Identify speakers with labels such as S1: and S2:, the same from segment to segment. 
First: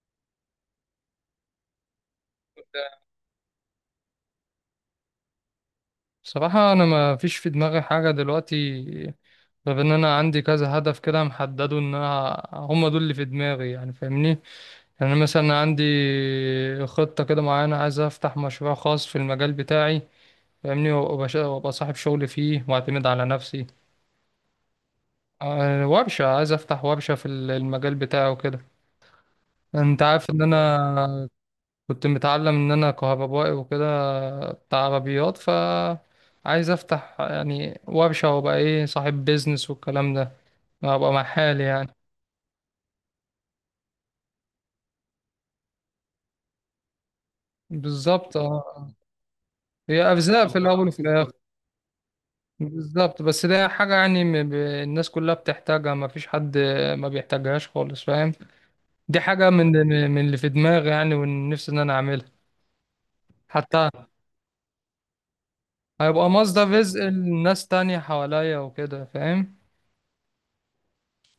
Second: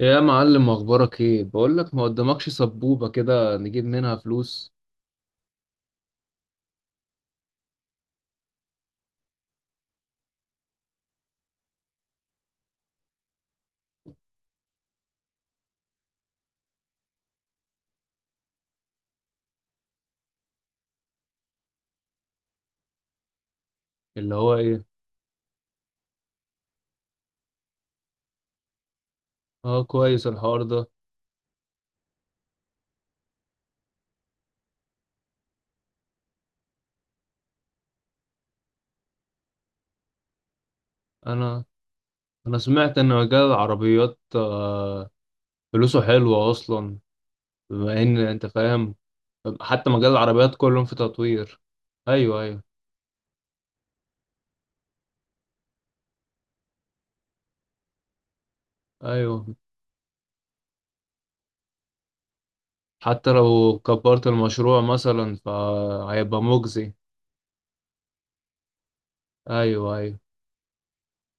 S1: يا معلم، اخبارك ايه؟ بقول لك، ما قدامكش سبوبة كده نجيب منها فلوس؟
S2: بصراحة أنا ما فيش في دماغي حاجة دلوقتي، غير إن أنا عندي كذا هدف كده محدده، إن أنا هما دول اللي في دماغي يعني، فاهمني. يعني مثلا عندي خطة كده معينة، عايز أفتح مشروع خاص في المجال بتاعي. فاهمني. وأبقى صاحب شغل فيه وأعتمد على نفسي.
S1: اللي هو ايه؟
S2: ورشة، عايز أفتح ورشة في المجال بتاعي وكده.
S1: اه،
S2: أنت
S1: كويس
S2: عارف إن
S1: الحوار ده.
S2: أنا كنت متعلم ان انا كهربائي وكده، بتاع عربيات، ف عايز افتح يعني وابشه وابقى ايه صاحب بيزنس والكلام ده، ابقى مع حالي
S1: انا
S2: يعني.
S1: انا سمعت ان مجال العربيات فلوسه حلوة اصلا. بما ان
S2: بالظبط
S1: انت
S2: اه.
S1: فاهم، حتى
S2: هي
S1: مجال
S2: ارزاق
S1: العربيات
S2: في
S1: كلهم
S2: الاول
S1: في
S2: وفي الاخر.
S1: تطوير. ايوه ايوه.
S2: بالظبط، بس ده حاجه يعني الناس كلها بتحتاجها، ما فيش حد ما بيحتاجهاش خالص، فاهم؟ دي
S1: ايوه،
S2: حاجه من اللي في دماغي يعني، ونفسي ان انا اعملها.
S1: حتى لو
S2: حتى
S1: كبرت المشروع مثلا
S2: هيبقى
S1: فهيبقى
S2: مصدر
S1: مجزي.
S2: رزق لناس تانية حواليا وكده، فاهم؟
S1: ايوه ايوه.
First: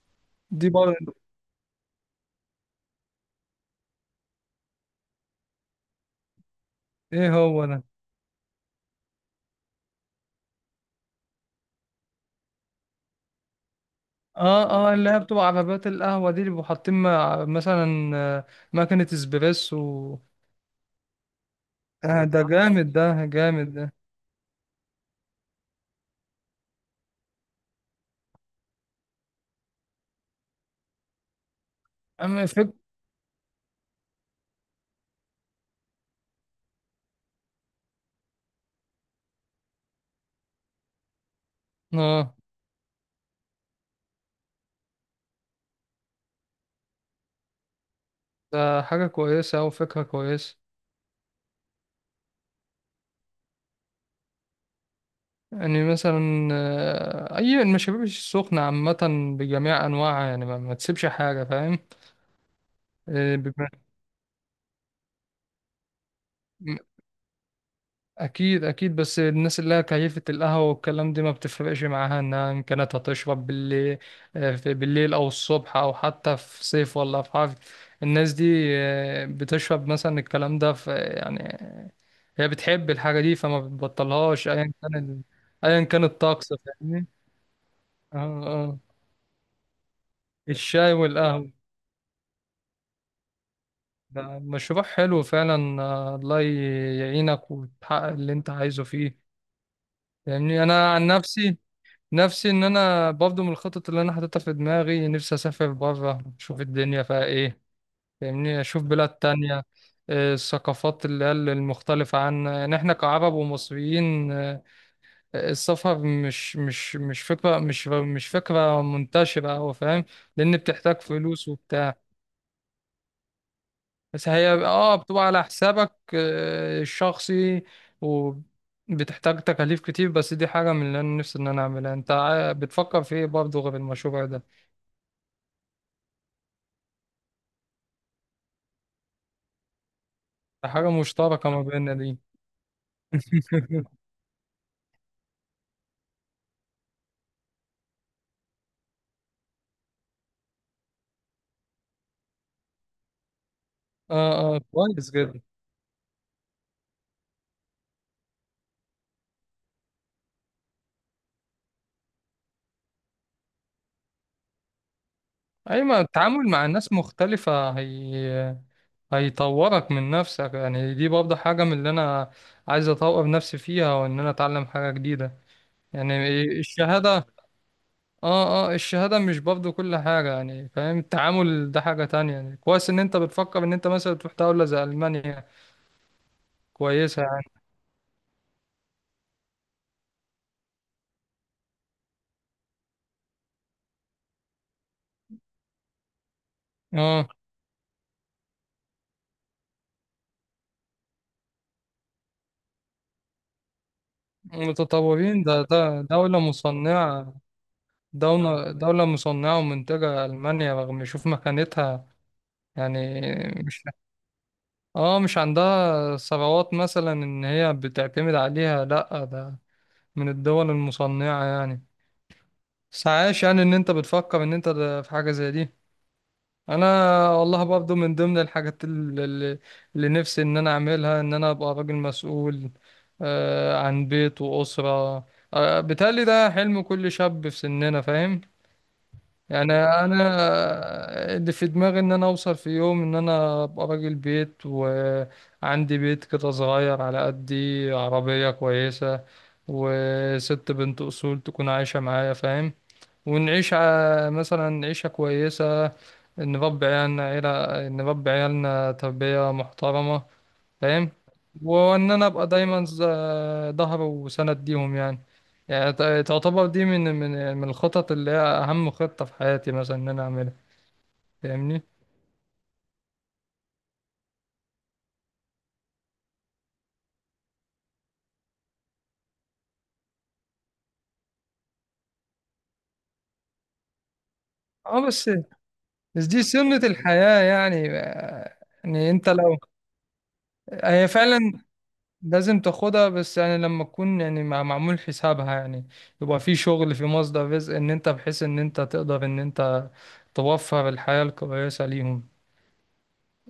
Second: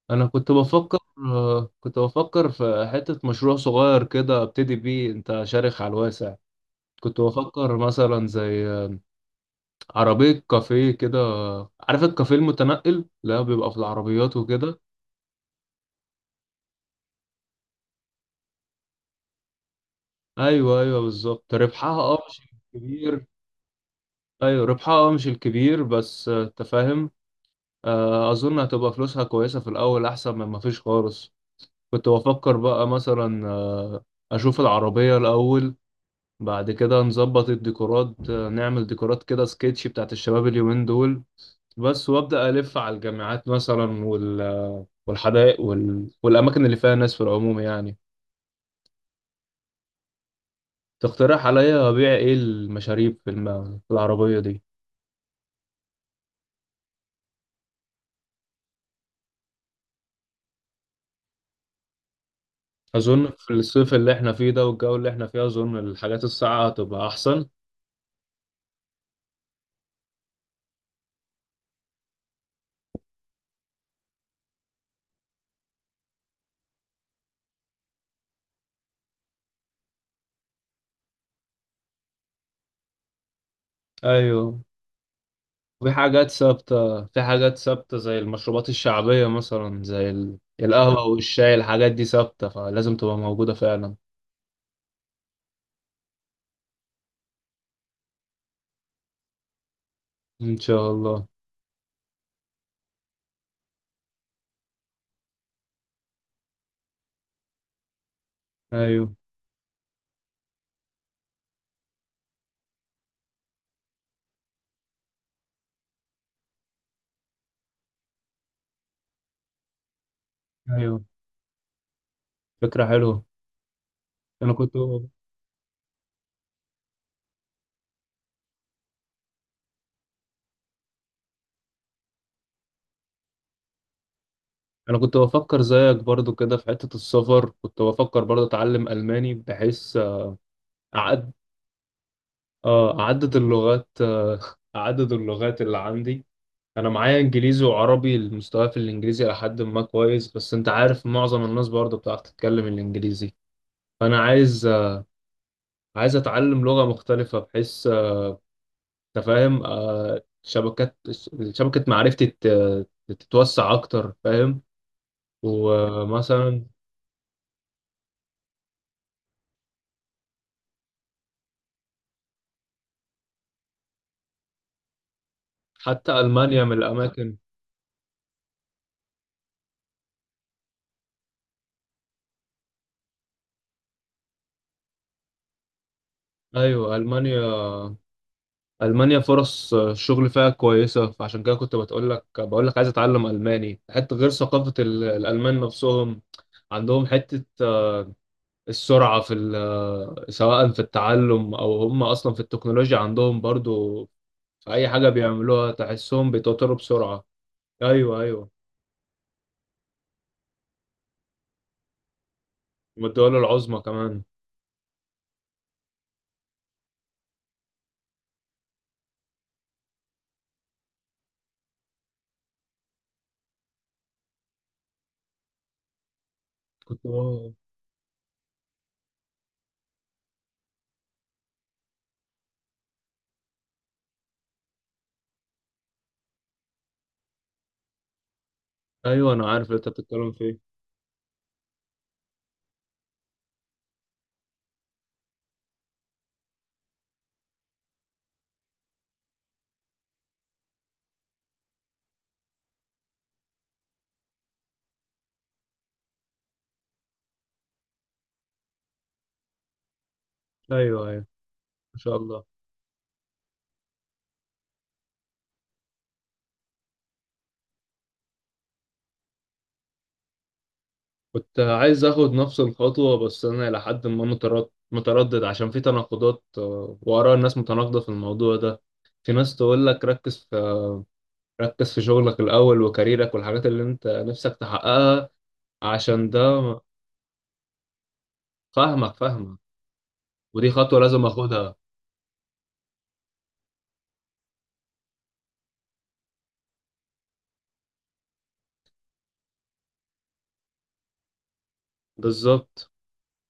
S1: انا كنت
S2: دي
S1: بفكر،
S2: برضه.
S1: كنت بفكر في حتة مشروع صغير كده ابتدي بيه. انت شارخ على الواسع. كنت
S2: ايه هو
S1: بفكر
S2: ده؟
S1: مثلا زي عربية كافيه كده. عارف الكافيه المتنقل، لا بيبقى في العربيات
S2: اه
S1: وكده.
S2: اه، اللي هي بتبقى عربيات القهوة دي، اللي بيبقوا حاطين مثلا ماكينة اسبريسو.
S1: ايوه ايوه، بالظبط. ربحها اه
S2: آه
S1: مش
S2: ده جامد، ده
S1: الكبير.
S2: جامد ده.
S1: ايوه، ربحها اه مش الكبير بس، انت فاهم. اظن هتبقى فلوسها كويسة في الاول، احسن من ما فيش خالص. كنت
S2: اما
S1: بفكر
S2: فك.
S1: بقى مثلا، اشوف العربية الاول، بعد كده نظبط الديكورات. نعمل ديكورات كده سكتش بتاعت الشباب اليومين دول بس،
S2: اه
S1: وابدا الف على الجامعات مثلا وال والحدائق وال... والاماكن اللي فيها ناس في العموم يعني.
S2: ده حاجة كويسة أو فكرة كويسة.
S1: تقترح عليا ابيع ايه المشاريب في, في العربيه دي؟
S2: يعني مثلا أي المشاريب السخنة عامة بجميع أنواعها يعني، ما تسيبش حاجة، فاهم؟
S1: اظن في
S2: بيبقى
S1: الصيف اللي احنا فيه ده والجو اللي احنا فيه، اظن الحاجات الساقعه هتبقى احسن.
S2: اكيد اكيد. بس الناس اللي هي كيفة القهوة والكلام دي ما بتفرقش معاها انها ان كانت هتشرب بالليل، في بالليل او الصبح او حتى في صيف ولا في حر. الناس دي بتشرب مثلا الكلام ده في يعني، هي بتحب الحاجة دي فما بتبطلهاش
S1: ايوه.
S2: ايا كان ايا
S1: في
S2: كان
S1: حاجات
S2: الطقس،
S1: ثابته،
S2: فاهمني؟
S1: في حاجات ثابته
S2: اه
S1: زي المشروبات
S2: اه،
S1: الشعبيه مثلا، زي
S2: الشاي
S1: القهوه
S2: والقهوة.
S1: والشاي. الحاجات دي ثابته فلازم تبقى موجوده فعلا.
S2: ده مشروع حلو فعلا. الله يعينك وتحقق اللي انت عايزه فيه.
S1: ان
S2: يعني
S1: شاء
S2: انا عن
S1: الله.
S2: نفسي، نفسي ان انا برضه من الخطط اللي انا حاططها في دماغي، نفسي اسافر بره، اشوف الدنيا فيها ايه. فاهمني؟ اشوف بلاد
S1: ايوه
S2: تانية، الثقافات اللي هي المختلفة عنا، يعني احنا كعرب ومصريين. السفر مش فكرة منتشرة أوي، فاهم؟ لأن بتحتاج
S1: ايوه،
S2: فلوس وبتاع،
S1: فكره حلوه.
S2: بس
S1: انا
S2: هي
S1: كنت،
S2: بتبقى على حسابك الشخصي. وبتحتاج تكاليف كتير. بس دي حاجة من اللي أنا نفسي إن أنا أعملها. أنت بتفكر في إيه برضه غير المشروع ده؟
S1: انا كنت بفكر زيك برضو كده في حتة السفر. كنت بفكر برضو اتعلم الماني، بحيث
S2: حاجة
S1: اعد،
S2: مشتركة ما بيننا دي.
S1: اه، اعدد اللغات، اعدد اللغات اللي عندي. انا معايا انجليزي وعربي. المستوى في الانجليزي الى حد ما كويس، بس انت عارف معظم الناس برضو بتعرف تتكلم الانجليزي. فانا
S2: اه اه،
S1: عايز،
S2: كويس جدا.
S1: عايز اتعلم لغة مختلفة، بحيث أنت فاهم، آه، شبكات شبكة معرفتي تتوسع اكتر، فاهم.
S2: اي ما التعامل مع
S1: ومثلا،
S2: الناس مختلفة، هي هيطورك من نفسك يعني. دي برضه حاجة من اللي انا عايز اطور نفسي فيها، وان انا اتعلم حاجة جديدة.
S1: حتى
S2: يعني
S1: المانيا من
S2: الشهادة.
S1: الاماكن.
S2: اه اه، الشهادة مش برضه كل حاجة يعني، فاهم؟ التعامل ده حاجة تانية. يعني كويس ان انت بتفكر ان انت مثلا تروح دولة زي ألمانيا،
S1: ايوه،
S2: كويسة
S1: المانيا.
S2: يعني.
S1: المانيا فرص الشغل فيها كويسه، فعشان كده كنت بتقول لك، بقول لك عايز اتعلم الماني. حتى غير ثقافه الالمان نفسهم عندهم
S2: اه
S1: حته السرعه في سواء في التعلم، او هم اصلا في التكنولوجيا عندهم برضو. في اي حاجه
S2: متطورين. ده
S1: بيعملوها
S2: ده
S1: تحسهم
S2: دولة
S1: بيتوتروا بسرعه.
S2: مصنعة.
S1: ايوه ايوه،
S2: دولة مصنعة ومنتجة ألمانيا، رغم شوف مكانتها يعني.
S1: والدول العظمى
S2: مش
S1: كمان.
S2: اه مش عندها ثروات مثلا إن هي بتعتمد عليها، لأ ده من الدول المصنعة يعني. بس عايش يعني إن أنت بتفكر إن أنت ده في حاجة زي دي. أنا
S1: كنت.
S2: والله برضو من ضمن الحاجات اللي نفسي إن أنا أعملها، إن أنا أبقى راجل مسؤول عن بيت وأسرة. بيتهيألي ده حلم كل شاب في سننا، فاهم؟
S1: ايوه، انا عارف
S2: يعني
S1: اللي انت بتتكلم فيه.
S2: انا اللي في دماغي ان انا اوصل في يوم، ان انا ابقى راجل بيت وعندي بيت كده صغير على قدي، عربية كويسة، وست بنت اصول تكون عايشة معايا، فاهم؟ ونعيش مثلا عيشة كويسة، نربي عيالنا، عيلة نربي عيالنا تربية محترمة،
S1: ايوه
S2: فاهم؟
S1: ايوه. ما
S2: وان
S1: شاء
S2: انا
S1: الله.
S2: ابقى دايما ظهر وسند ليهم يعني. يعني تعتبر دي من الخطط اللي هي اهم خطة في حياتي، مثلا ان انا اعملها.
S1: كنت
S2: فاهمني؟
S1: عايز اخد نفس الخطوة، بس انا الى حد ما متردد، عشان في تناقضات. واراء الناس متناقضة في الموضوع ده. في ناس تقول لك ركز في، ركز في شغلك الاول وكاريرك والحاجات اللي انت نفسك
S2: اه بس
S1: تحققها،
S2: بس
S1: عشان ده.
S2: دي سنة الحياة يعني. يعني
S1: فاهمك،
S2: انت لو،
S1: فاهمك. ودي خطوة
S2: هي
S1: لازم
S2: فعلا
S1: اخدها.
S2: لازم تاخدها، بس يعني لما تكون يعني معمول حسابها يعني، يبقى في شغل، في مصدر رزق، ان انت بحيث ان انت تقدر ان انت توفر الحياة الكويسة ليهم.
S1: بالظبط.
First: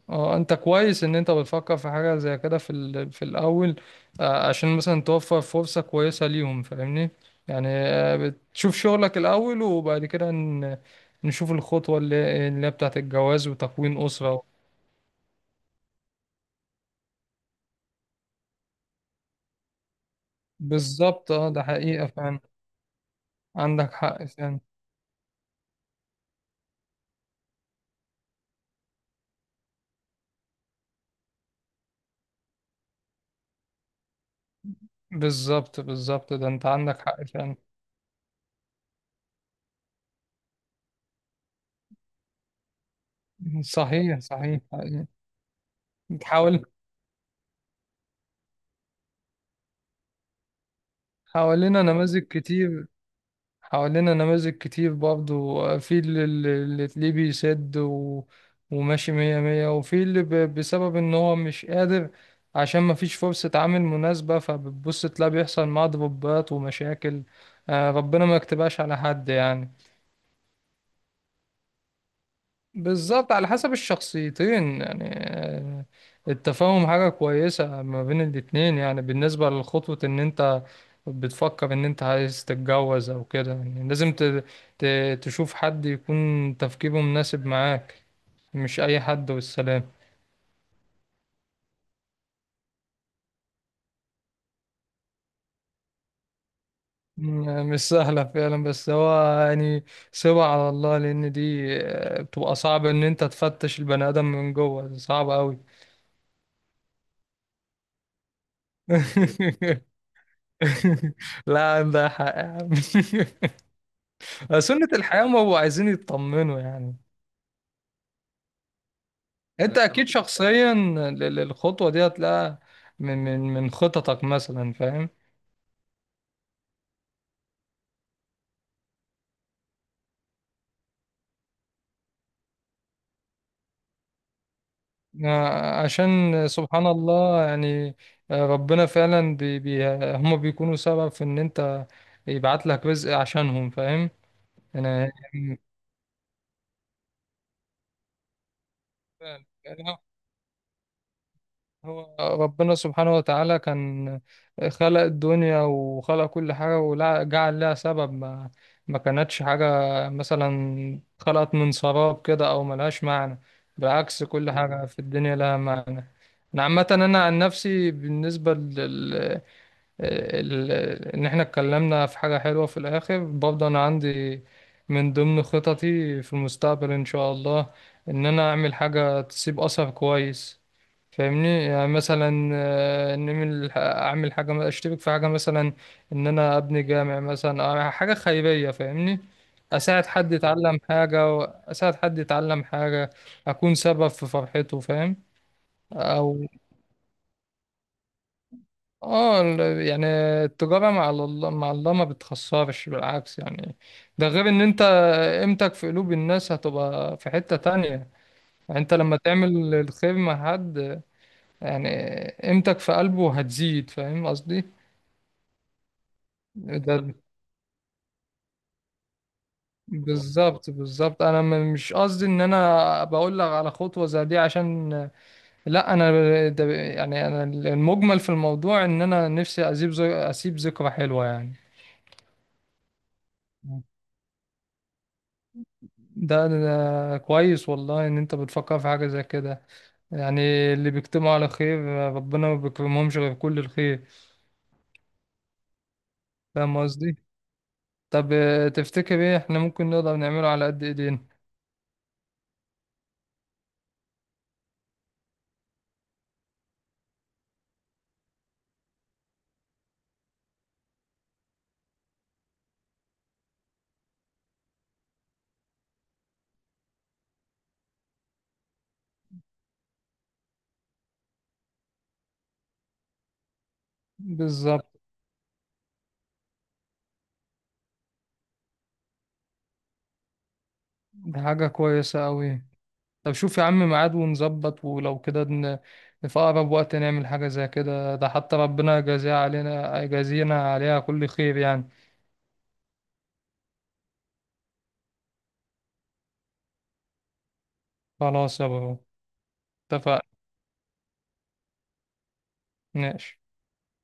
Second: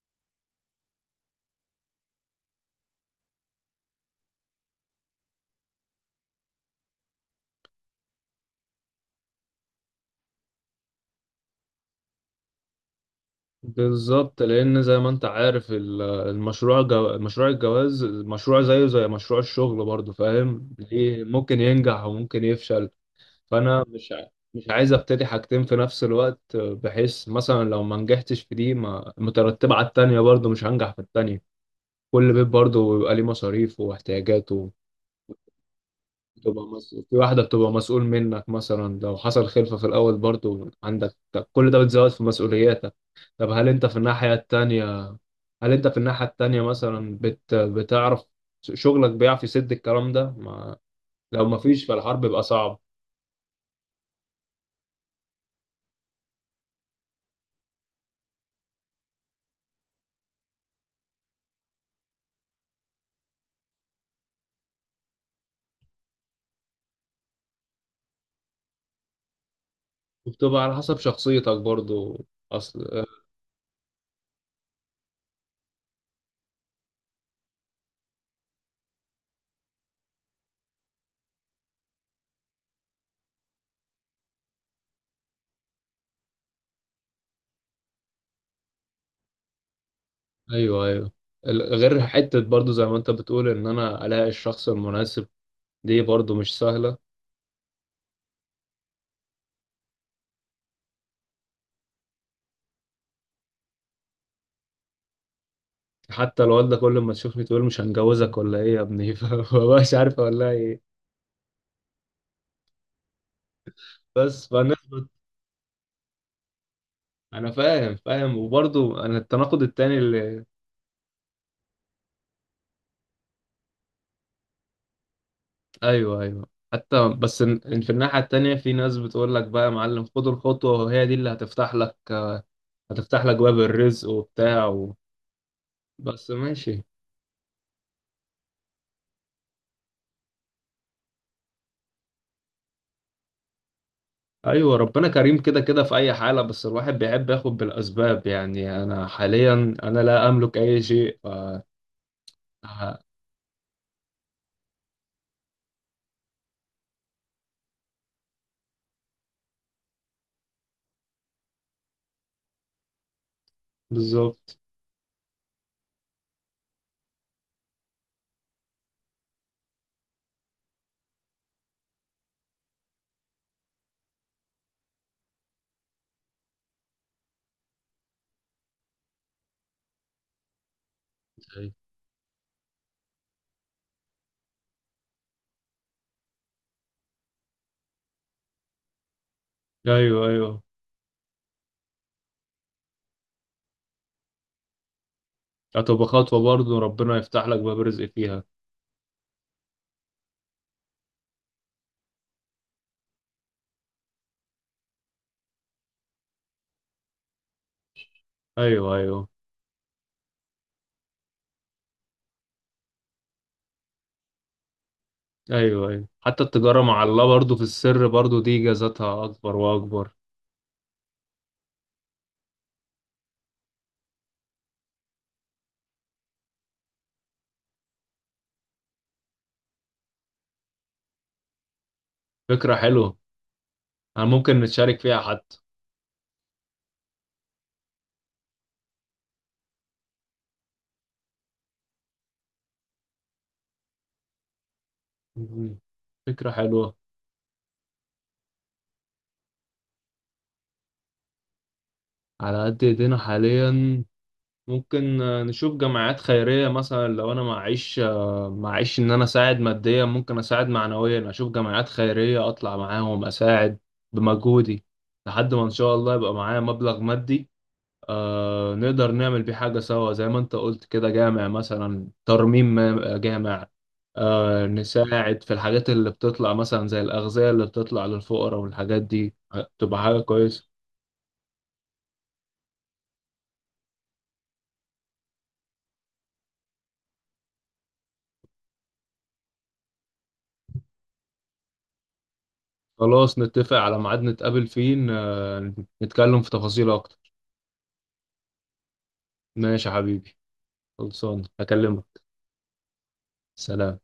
S2: اه انت كويس ان انت بتفكر في حاجة زي كده في في الاول. عشان مثلا توفر فرصة كويسة ليهم، فاهمني؟ يعني بتشوف شغلك الاول وبعد كده نشوف الخطوة اللي هي بتاعت الجواز وتكوين
S1: بالظبط،
S2: أسرة.
S1: لان زي ما انت عارف مشروع الجواز مشروع زيه زي مشروع الشغل برضه، فاهم؟ ليه
S2: بالظبط اه،
S1: ممكن
S2: ده
S1: ينجح
S2: حقيقة فعلا.
S1: وممكن يفشل. فانا
S2: عندك حق فعلا.
S1: مش عايز ابتدي حاجتين في نفس الوقت، بحيث مثلا لو ما نجحتش في دي ما مترتبة على التانية برضه مش هنجح في التانية. كل بيت برضه بيبقى ليه مصاريف واحتياجاته.
S2: بالظبط بالظبط، ده انت عندك
S1: في
S2: حق
S1: واحدة
S2: فعلا.
S1: بتبقى مسؤول منك. مثلا لو حصل خلفة في الأول برضه عندك، طب كل ده بتزود في مسؤولياتك. طب هل أنت في
S2: صحيح
S1: الناحية
S2: صحيح
S1: التانية،
S2: حقيقي.
S1: هل أنت في الناحية التانية
S2: حاول.
S1: مثلا بتعرف شغلك بيعرف يسد الكلام ده ما... لو
S2: حوالينا
S1: مفيش فالحرب
S2: نماذج
S1: بيبقى صعب.
S2: كتير. حوالينا نماذج كتير برضو، في اللي تلاقيه بيسد وماشي مية مية، وفي اللي بسبب ان هو مش قادر، عشان مفيش فرصة عمل مناسبة، فبتبص تلاقي بيحصل معاه ضربات ومشاكل. ربنا ما يكتبهاش على حد يعني.
S1: وبتبقى على حسب شخصيتك برضو، اصل.
S2: بالظبط، على حسب الشخصيتين يعني. التفاهم حاجة كويسة ما بين الاتنين يعني. بالنسبة لخطوة ان انت بتفكر ان انت عايز تتجوز او كده، يعني لازم تشوف حد يكون تفكيره مناسب معاك، مش اي حد والسلام.
S1: ايوه ايوه. غير حتة برضو زي ما انت بتقول ان انا الاقي الشخص المناسب، دي برضو مش سهلة.
S2: مش سهلة فعلا، بس هو يعني سيبها على الله، لان دي بتبقى صعب ان انت تفتش البني ادم من جوه، صعب قوي.
S1: حتى الوالدة كل ما تشوفني تقول مش هنجوزك ولا ايه يا ابني، فمبقاش عارف اقول لها ايه.
S2: لا، عندها حق يا عم.
S1: بس
S2: سنة
S1: فنثبت.
S2: الحياة، ما هو عايزين يطمنوا يعني.
S1: انا فاهم فاهم، وبرضو انا التناقض
S2: انت
S1: التاني
S2: اكيد
S1: اللي.
S2: شخصيا الخطوة دي هتلاقيها من خططك مثلا، فاهم؟
S1: ايوه ايوه. حتى بس إن في الناحية التانية في ناس بتقول لك بقى يا معلم خد الخطوة، وهي دي اللي هتفتح لك، هتفتح لك باب الرزق وبتاع و...
S2: عشان
S1: بس ماشي.
S2: سبحان الله يعني. ربنا فعلا بي بي هم بيكونوا سبب في ان انت يبعت لك رزق عشانهم، فاهم؟
S1: ايوه.
S2: انا
S1: ربنا كريم،
S2: يعني
S1: كده كده في اي حاله، بس الواحد بيحب ياخد بالاسباب. يعني انا حاليا انا
S2: يعني
S1: لا املك اي شيء ف...
S2: هو ربنا
S1: ه-.
S2: سبحانه وتعالى كان خلق الدنيا وخلق كل حاجة، وجعل لها سبب. ما كانتش حاجة مثلا خلقت من سراب كده أو ملهاش معنى، بالعكس كل
S1: بالظبط.
S2: حاجة في الدنيا لها معنى. أنا عامة أنا عن نفسي، بالنسبة ال- ان احنا اتكلمنا في حاجة حلوة في الاخر، برضه انا عندي من ضمن خططي في المستقبل ان شاء الله، ان انا اعمل حاجة تسيب اثر كويس، فاهمني؟ يعني مثلا ان اعمل حاجة، اشترك في حاجة مثلا، ان انا ابني جامع مثلا أو حاجة خيرية، فاهمني؟ اساعد
S1: ايوه
S2: حد
S1: ايوه.
S2: يتعلم حاجة. اساعد حد يتعلم حاجة، اكون سبب في فرحته، فاهم؟
S1: هتبقى خطوه
S2: او
S1: برضه ربنا يفتح لك باب رزق فيها.
S2: اه يعني التجارة مع الله، مع الله ما بتخسرش بالعكس يعني. ده غير ان انت قيمتك في قلوب الناس هتبقى في حتة تانية يعني. انت
S1: ايوه
S2: لما
S1: ايوه.
S2: تعمل الخير مع حد، يعني قيمتك في قلبه هتزيد، فاهم قصدي؟
S1: ايوه ايوه، حتى التجاره
S2: بالظبط
S1: مع
S2: ده.
S1: الله برضه في السر برضه دي جازتها اكبر واكبر.
S2: بالظبط بالظبط. انا مش قصدي ان انا بقول لك على خطوة زي دي عشان، لا انا، ده يعني انا المجمل في الموضوع ان انا نفسي اسيب اسيب ذكرى حلوة يعني.
S1: فكره حلوه، انا ممكن نتشارك فيها حتى.
S2: ده, ده, ده كويس والله ان انت بتفكر في حاجة زي كده. يعني اللي بيجتمعوا على خير ربنا ما بيكرمهمش غير كل الخير.
S1: مم. فكره
S2: فاهم
S1: حلوه.
S2: قصدي؟ طب تفتكر ايه احنا ممكن نقدر نعمله على قد ايدينا؟
S1: على قد ايدينا حاليا، ممكن نشوف جمعيات خيرية مثلا. لو أنا معيش، معيش إن أنا أساعد ماديا، ممكن أساعد معنويا. أشوف جمعيات خيرية أطلع معاهم أساعد بمجهودي، لحد ما إن شاء الله يبقى معايا مبلغ مادي، آه، نقدر نعمل بيه حاجة سوا زي ما أنت قلت كده، جامع مثلا، ترميم جامع، آه،
S2: بالظبط،
S1: نساعد في الحاجات اللي بتطلع مثلا زي الأغذية اللي بتطلع للفقراء والحاجات دي. تبقى حاجة كويسة.
S2: دي حاجة كويسة قوي. طب شوف يا عم ميعاد ونظبط ولو كده في اقرب وقت نعمل حاجة زي كده، ده حتى ربنا يجازيها علينا، يجازينا عليها كل خير يعني.
S1: خلاص، نتفق على ميعاد نتقابل فيه نتكلم في تفاصيل اكتر.
S2: خلاص يا برو،
S1: ماشي يا
S2: اتفقنا.
S1: حبيبي. خلصان، هكلمك.
S2: ماشي.
S1: سلام.